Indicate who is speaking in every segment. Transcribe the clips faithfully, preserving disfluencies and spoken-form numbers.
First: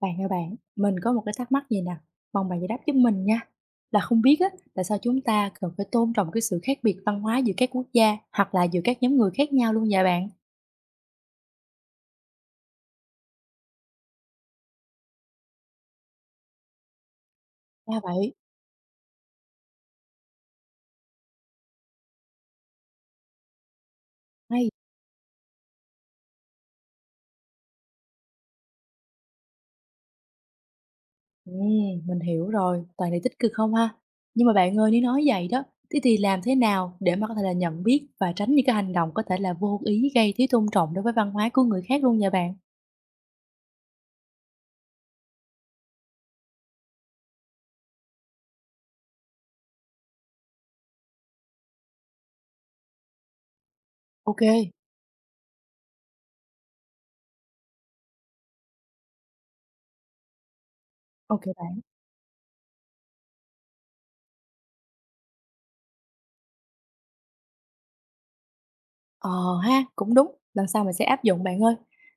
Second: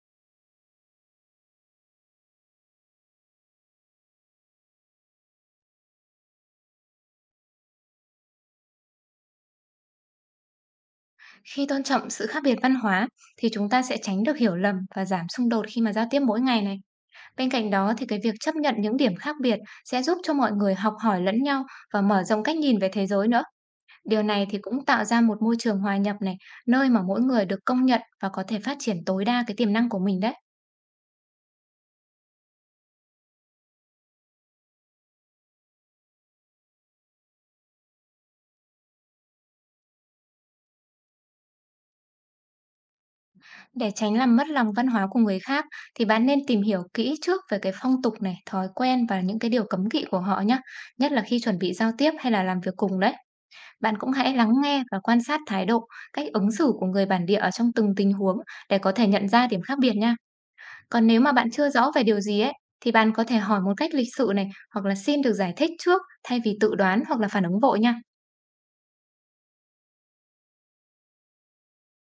Speaker 1: Bạn ơi bạn, mình có một cái thắc mắc gì nè, mong bạn giải đáp giúp mình nha. Là không biết á, tại sao chúng ta cần phải tôn trọng cái sự khác biệt văn hóa giữa các quốc gia hoặc là giữa các nhóm người khác nhau luôn vậy bạn?
Speaker 2: Khi tôn trọng sự khác biệt văn hóa thì chúng ta sẽ tránh được hiểu lầm và giảm xung đột khi mà giao tiếp mỗi ngày này. Bên cạnh đó
Speaker 1: Ra
Speaker 2: thì cái việc
Speaker 1: vậy,
Speaker 2: chấp nhận những điểm khác biệt sẽ giúp cho mọi người học hỏi lẫn nhau và mở rộng cách nhìn về thế giới nữa. Điều này thì
Speaker 1: hay.
Speaker 2: cũng tạo ra một môi trường hòa nhập này, nơi mà mỗi người được công nhận và có thể phát triển tối đa cái tiềm năng của mình đấy.
Speaker 1: Ừ, mình hiểu rồi, toàn là tích cực không ha? Nhưng mà bạn ơi, nếu nói vậy đó, thế thì làm thế nào để mà có thể là nhận biết và tránh những cái hành động có thể là vô ý gây thiếu tôn trọng đối với văn hóa của người khác luôn vậy bạn?
Speaker 2: Để tránh làm mất lòng văn hóa của người khác thì bạn nên tìm hiểu kỹ trước về cái phong tục này, thói quen và những cái điều cấm kỵ của họ nhé, nhất là khi chuẩn bị giao tiếp hay là làm việc cùng đấy. Bạn cũng hãy
Speaker 1: Ok,
Speaker 2: lắng nghe và quan sát thái độ, cách ứng xử của người bản địa ở trong từng tình huống để có thể nhận ra điểm khác biệt nha. Còn nếu mà
Speaker 1: ok.
Speaker 2: bạn chưa rõ về điều gì ấy, thì bạn có thể hỏi một cách lịch sự này, hoặc là xin được giải thích trước thay vì tự đoán hoặc là phản ứng vội nha.
Speaker 1: Ờ ha, cũng đúng, lần sau mình sẽ áp dụng bạn ơi.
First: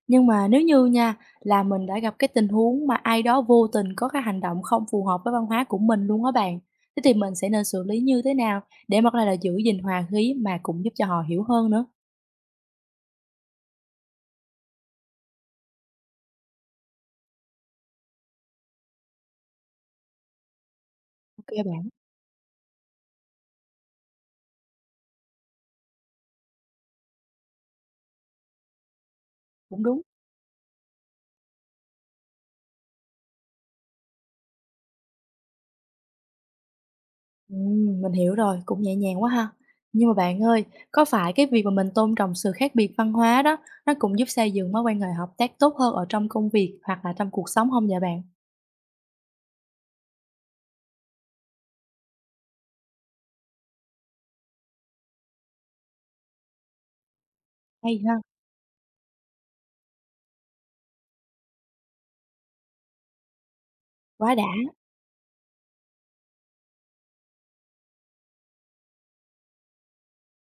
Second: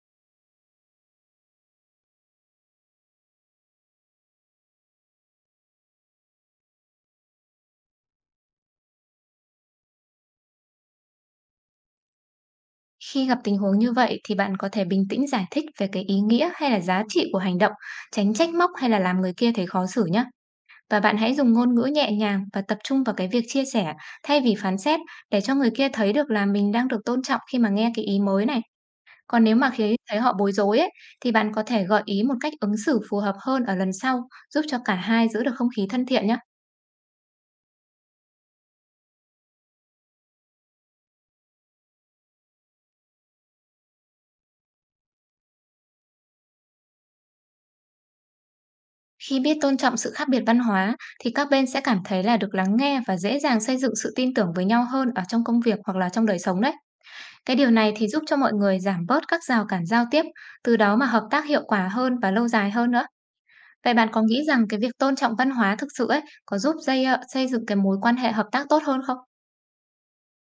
Speaker 1: Nhưng mà nếu như nha, là mình đã gặp cái tình huống mà ai đó vô tình có cái hành động không phù hợp với văn hóa của mình luôn á bạn. Thế thì mình sẽ nên xử lý như thế nào để mà có thể là giữ gìn hòa khí mà cũng giúp cho họ hiểu hơn nữa.
Speaker 2: Khi gặp tình huống như vậy thì bạn có thể bình tĩnh giải thích về cái ý nghĩa hay là giá trị của hành động, tránh trách móc hay là làm người kia thấy khó xử nhé. Và bạn hãy
Speaker 1: Ok
Speaker 2: dùng ngôn ngữ
Speaker 1: bạn,
Speaker 2: nhẹ nhàng và tập trung vào cái việc chia sẻ thay vì phán xét, để cho người kia thấy được là mình đang được tôn trọng khi mà nghe cái ý mới này. Còn nếu mà
Speaker 1: cũng
Speaker 2: thấy
Speaker 1: đúng.
Speaker 2: thấy họ bối rối ấy, thì bạn có thể gợi ý một cách ứng xử phù hợp hơn ở lần sau, giúp cho cả hai giữ được không khí thân thiện nhé.
Speaker 1: Ừm, mình hiểu rồi, cũng nhẹ nhàng quá ha. Nhưng mà bạn ơi, có phải cái việc mà mình tôn trọng sự khác biệt văn hóa đó, nó cũng giúp xây dựng mối quan hệ hợp tác tốt hơn ở trong công việc hoặc là trong cuộc sống không vậy bạn?
Speaker 2: Khi biết tôn trọng sự khác biệt văn hóa thì các bên sẽ cảm thấy là được lắng nghe và dễ dàng xây dựng sự tin tưởng với nhau hơn ở trong công việc hoặc là trong đời sống đấy. Cái điều này
Speaker 1: Hay
Speaker 2: thì
Speaker 1: ha,
Speaker 2: giúp cho mọi người giảm bớt các rào cản giao tiếp, từ đó mà hợp tác hiệu quả hơn và lâu dài hơn nữa. Vậy bạn có
Speaker 1: quá
Speaker 2: nghĩ
Speaker 1: đã.
Speaker 2: rằng cái việc tôn trọng văn hóa thực sự ấy có giúp dây, ờ, xây dựng cái mối quan hệ hợp tác tốt hơn không?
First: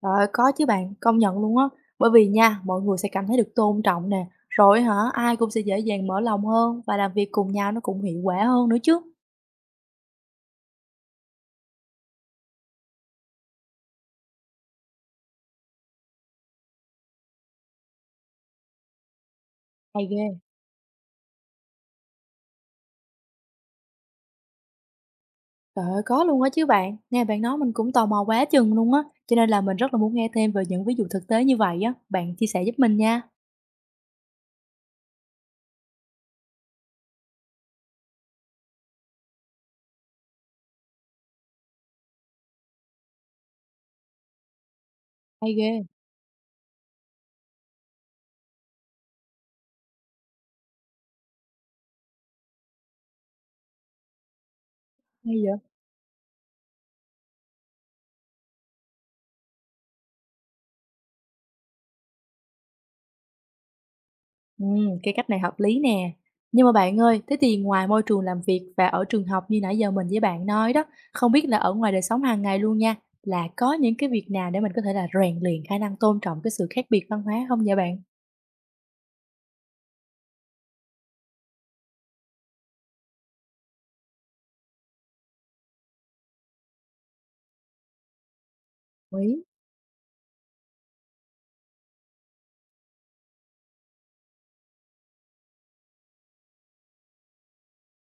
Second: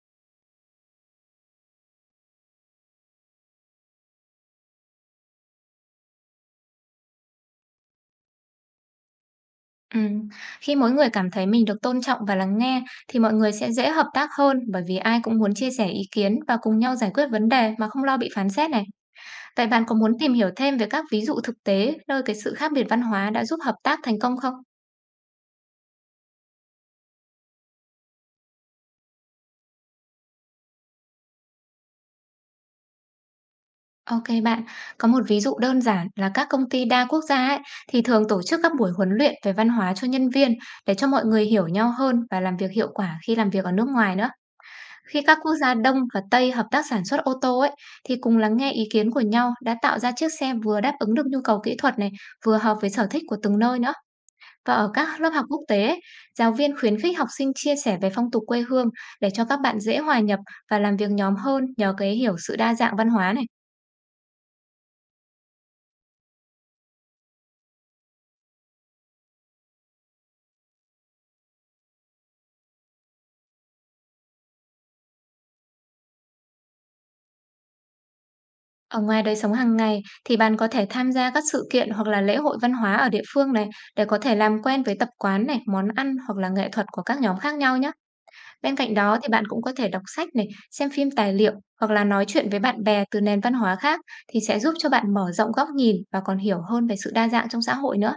Speaker 1: Trời ơi, có chứ bạn, công nhận luôn á. Bởi vì nha, mọi người sẽ cảm thấy được tôn trọng nè, rồi hả, ai cũng sẽ dễ dàng mở lòng hơn và làm việc cùng nhau nó cũng hiệu quả hơn nữa chứ.
Speaker 2: Ừm, khi mỗi người cảm thấy mình được tôn trọng và lắng nghe thì mọi người sẽ dễ hợp tác hơn, bởi vì ai cũng muốn chia sẻ ý kiến và cùng nhau giải quyết vấn đề mà không lo bị phán xét này. Vậy bạn có
Speaker 1: Hay
Speaker 2: muốn
Speaker 1: ghê.
Speaker 2: tìm hiểu thêm về các ví dụ thực tế nơi cái sự khác biệt văn hóa đã giúp hợp tác thành công không?
Speaker 1: Trời ơi, có luôn á chứ bạn. Nghe bạn nói mình cũng tò mò quá chừng luôn á. Cho nên là mình rất là muốn nghe thêm về những ví dụ thực tế như vậy á. Bạn chia sẻ giúp mình nha.
Speaker 2: Ok bạn, có một ví dụ đơn giản là các công ty đa quốc gia ấy thì thường tổ chức các buổi huấn luyện về văn hóa cho nhân viên, để cho mọi người hiểu nhau hơn và làm việc hiệu quả khi làm việc ở nước ngoài nữa. Khi các
Speaker 1: Hay
Speaker 2: quốc
Speaker 1: ghê.
Speaker 2: gia Đông và Tây hợp tác sản xuất ô tô ấy, thì cùng lắng nghe ý kiến của nhau đã tạo ra chiếc xe vừa đáp ứng được nhu cầu kỹ thuật này, vừa hợp với sở thích của từng nơi nữa. Và ở các lớp
Speaker 1: Hay
Speaker 2: học
Speaker 1: vậy.
Speaker 2: quốc tế, ấy, giáo viên khuyến khích học sinh chia sẻ về phong tục quê hương, để cho các bạn dễ hòa nhập và làm việc nhóm hơn nhờ cái hiểu sự đa dạng văn hóa này.
Speaker 1: Ừm, cái cách này hợp lý nè. Nhưng mà bạn ơi, thế thì ngoài môi trường làm việc và ở trường học như nãy giờ mình với bạn nói đó, không biết là ở ngoài đời sống hàng ngày luôn nha, là có những cái việc nào để mình có thể là rèn luyện khả năng tôn trọng cái sự khác biệt văn hóa không vậy bạn?
Speaker 2: Ở ngoài đời sống hàng ngày thì bạn có thể tham gia các sự kiện hoặc là lễ hội văn hóa ở địa phương này, để có thể làm quen với tập quán này, món ăn hoặc là nghệ thuật của các nhóm khác nhau nhé. Bên cạnh đó thì
Speaker 1: Quý,
Speaker 2: bạn cũng có thể đọc sách này, xem phim tài liệu hoặc là nói chuyện với bạn bè từ nền văn hóa khác, thì sẽ giúp cho bạn mở rộng góc nhìn và còn hiểu hơn về sự đa dạng trong xã hội nữa.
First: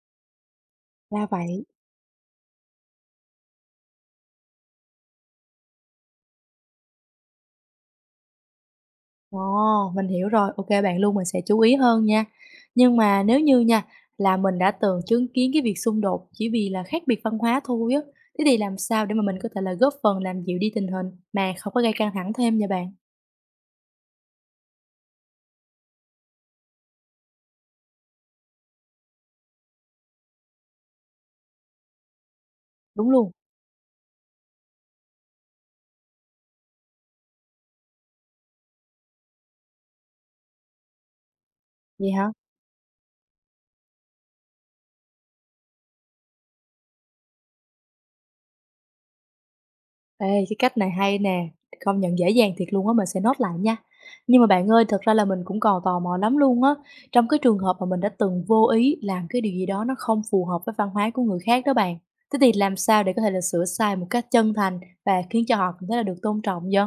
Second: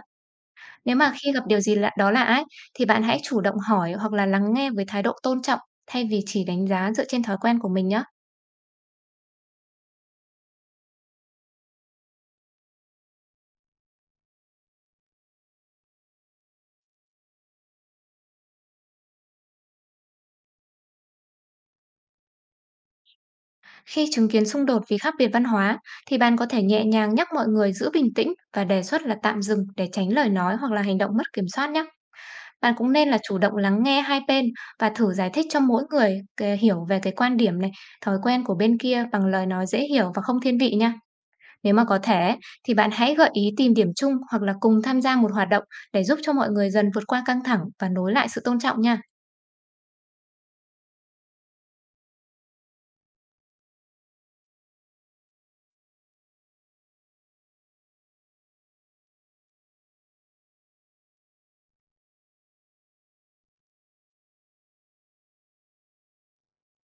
Speaker 2: Nếu mà
Speaker 1: ra
Speaker 2: khi gặp điều
Speaker 1: vậy.
Speaker 2: gì lạ đó lạ ấy thì bạn hãy chủ động hỏi hoặc là lắng nghe với thái độ tôn trọng, thay vì chỉ đánh giá dựa trên thói quen của mình nhé.
Speaker 1: Ồ, mình hiểu rồi. Ok bạn luôn, mình sẽ chú ý hơn nha. Nhưng mà nếu như nha, là mình đã từng chứng kiến cái việc xung đột chỉ vì là khác biệt văn hóa thôi á, thế thì làm sao để mà mình có thể là góp phần làm dịu đi tình hình mà không có gây căng thẳng thêm nha bạn?
Speaker 2: Khi chứng kiến xung đột vì khác biệt văn hóa thì bạn có thể nhẹ nhàng nhắc mọi người giữ bình tĩnh và đề xuất là tạm dừng, để tránh lời nói hoặc là hành động mất kiểm soát nhé. Bạn cũng nên
Speaker 1: Đúng
Speaker 2: là
Speaker 1: luôn.
Speaker 2: chủ động lắng nghe hai bên và thử giải thích cho mỗi người cái hiểu về cái quan điểm này, thói quen của bên kia bằng lời nói dễ hiểu và không thiên vị nha. Nếu mà có
Speaker 1: Vậy hả?
Speaker 2: thể thì bạn hãy gợi ý tìm điểm chung hoặc là cùng tham gia một hoạt động, để giúp cho mọi người dần vượt qua căng thẳng và nối lại sự tôn trọng nha.
Speaker 1: Ê, cái cách này hay nè, công nhận dễ dàng thiệt luôn á, mình sẽ nốt lại nha. Nhưng mà bạn ơi, thật ra là mình cũng còn tò mò lắm luôn á. Trong cái trường hợp mà mình đã từng vô ý làm cái điều gì đó nó không phù hợp với văn hóa của người khác đó bạn. Thế thì làm sao để có thể là sửa sai một cách chân thành và khiến cho họ cảm thấy là được tôn trọng vậy?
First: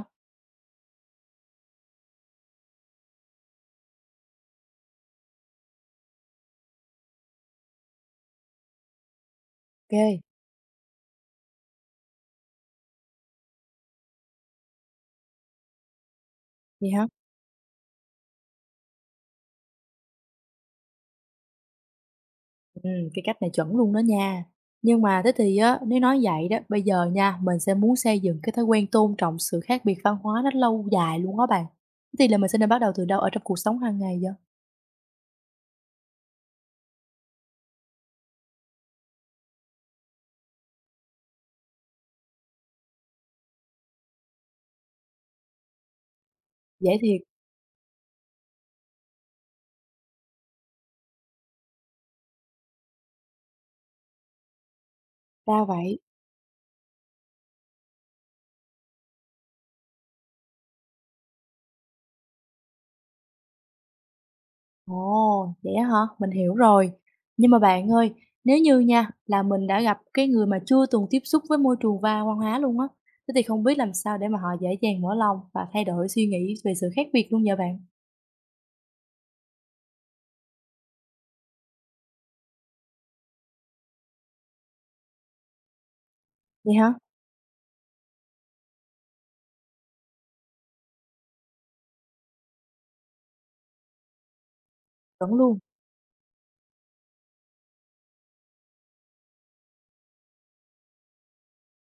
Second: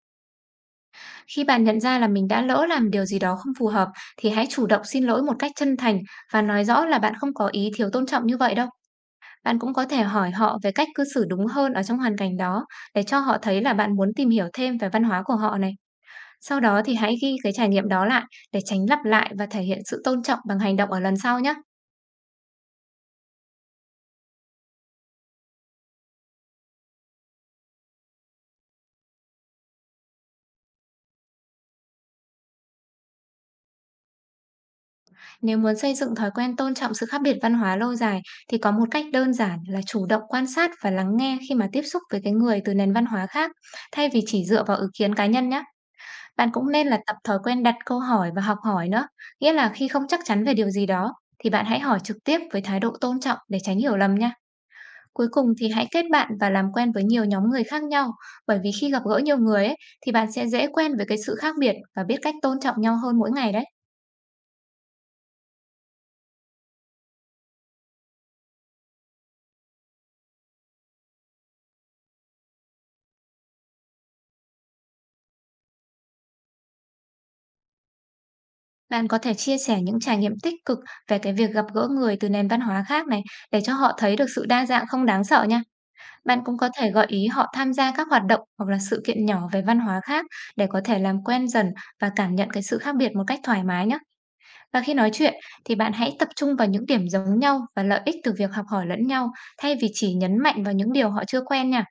Speaker 2: Khi bạn nhận ra là mình đã lỡ làm điều gì đó không phù hợp thì hãy chủ động xin lỗi một cách chân thành và nói rõ là bạn không có ý thiếu tôn trọng như vậy đâu. Bạn cũng có thể
Speaker 1: Ok,
Speaker 2: hỏi họ về cách cư xử đúng hơn ở trong hoàn cảnh đó, để cho họ thấy là bạn muốn tìm hiểu thêm về văn hóa của họ này. Sau đó
Speaker 1: vậy
Speaker 2: thì
Speaker 1: hả?
Speaker 2: hãy ghi cái trải nghiệm đó lại để tránh lặp lại và thể hiện sự tôn trọng bằng hành động ở lần sau nhé.
Speaker 1: Ừ, cái cách này chuẩn luôn đó nha. Nhưng mà thế thì á, nếu nói vậy đó, bây giờ nha, mình sẽ muốn xây dựng cái thói quen tôn trọng sự khác biệt văn hóa nó lâu dài luôn á bạn. Thế thì là mình sẽ nên bắt đầu từ đâu ở trong cuộc sống hàng ngày vậy?
Speaker 2: Nếu muốn xây dựng thói quen tôn trọng sự khác biệt văn hóa lâu dài thì có một cách đơn giản là chủ động quan sát và lắng nghe khi mà tiếp xúc với cái người từ nền văn hóa khác, thay vì chỉ dựa vào ý kiến cá nhân nhé. Bạn cũng nên
Speaker 1: Dễ
Speaker 2: là tập
Speaker 1: thiệt,
Speaker 2: thói quen đặt câu hỏi và học hỏi nữa, nghĩa là khi không chắc chắn về điều gì đó thì bạn hãy hỏi trực tiếp với thái độ tôn trọng để tránh hiểu lầm nha. Cuối cùng
Speaker 1: ra
Speaker 2: thì hãy
Speaker 1: vậy.
Speaker 2: kết bạn và làm quen với nhiều nhóm người khác nhau, bởi vì khi gặp gỡ nhiều người ấy, thì bạn sẽ dễ quen với cái sự khác biệt và biết cách tôn trọng nhau hơn mỗi ngày đấy.
Speaker 1: Ồ, vậy á hả? Mình hiểu rồi. Nhưng mà bạn ơi, nếu như nha, là mình đã gặp cái người mà chưa từng tiếp xúc với môi trường va văn hóa luôn á, thế thì không biết làm sao để mà họ dễ dàng mở lòng và thay đổi suy nghĩ về sự khác biệt luôn vậy bạn?
Speaker 2: Bạn có thể chia sẻ những trải nghiệm tích cực về cái việc gặp gỡ người từ nền văn hóa khác này, để cho họ thấy được sự đa dạng không đáng sợ nha. Bạn cũng có
Speaker 1: Vậy
Speaker 2: thể
Speaker 1: hả?
Speaker 2: gợi ý họ tham gia các hoạt động hoặc là sự kiện nhỏ về văn hóa khác, để có thể làm quen dần và cảm nhận cái sự khác biệt một cách thoải mái nhé. Và khi nói chuyện
Speaker 1: Chuẩn luôn.
Speaker 2: thì bạn hãy tập trung vào những điểm giống nhau và lợi ích từ việc học hỏi lẫn nhau, thay vì chỉ nhấn mạnh vào những điều họ chưa quen nha.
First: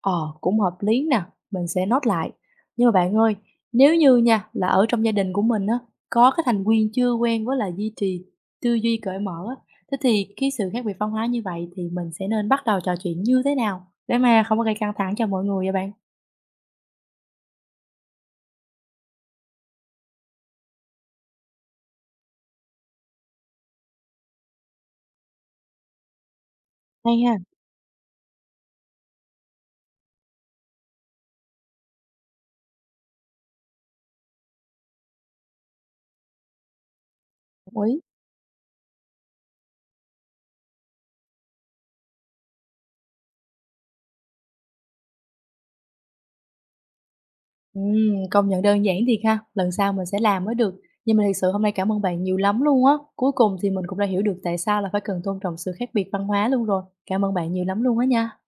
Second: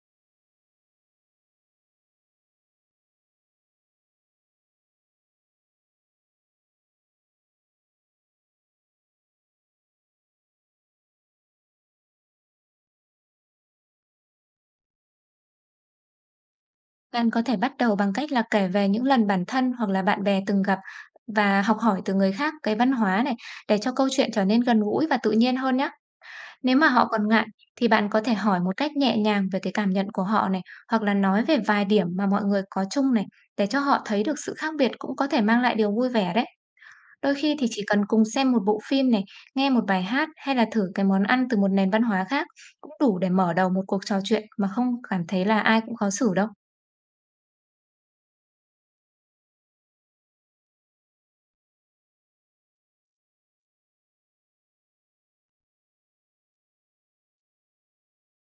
Speaker 1: Ờ, cũng hợp lý nè, mình sẽ nốt lại. Nhưng mà bạn ơi, nếu như nha là ở trong gia đình của mình á, có cái thành viên chưa quen với là duy trì tư duy cởi mở á, thế thì cái sự khác biệt văn hóa như vậy thì mình sẽ nên bắt đầu trò chuyện như thế nào để mà không có gây căng thẳng cho mọi người vậy bạn?
Speaker 2: Bạn có thể bắt đầu bằng cách là kể về những lần bản thân hoặc là bạn bè từng gặp và học hỏi từ người khác cái văn hóa này, để cho câu chuyện trở nên gần gũi và tự nhiên hơn nhé. Nếu mà họ
Speaker 1: Hay
Speaker 2: còn
Speaker 1: ha,
Speaker 2: ngại thì bạn có thể hỏi một cách nhẹ nhàng về cái cảm nhận của họ này, hoặc là nói về vài điểm mà mọi người có chung này, để cho họ thấy được sự khác biệt cũng có thể mang lại điều vui vẻ đấy. Đôi khi thì chỉ
Speaker 1: đồng ý.
Speaker 2: cần cùng xem một bộ phim này, nghe một bài hát hay là thử cái món ăn từ một nền văn hóa khác cũng đủ để mở đầu một cuộc trò chuyện mà không cảm thấy là ai cũng khó xử đâu.
Speaker 1: Ừm, công nhận đơn giản thiệt ha, lần sau mình sẽ làm mới được. Nhưng mà thật sự hôm nay cảm ơn bạn nhiều lắm luôn á. Cuối cùng thì mình cũng đã hiểu được tại sao là phải cần tôn trọng sự khác biệt văn hóa luôn rồi. Cảm ơn bạn nhiều lắm luôn á nha.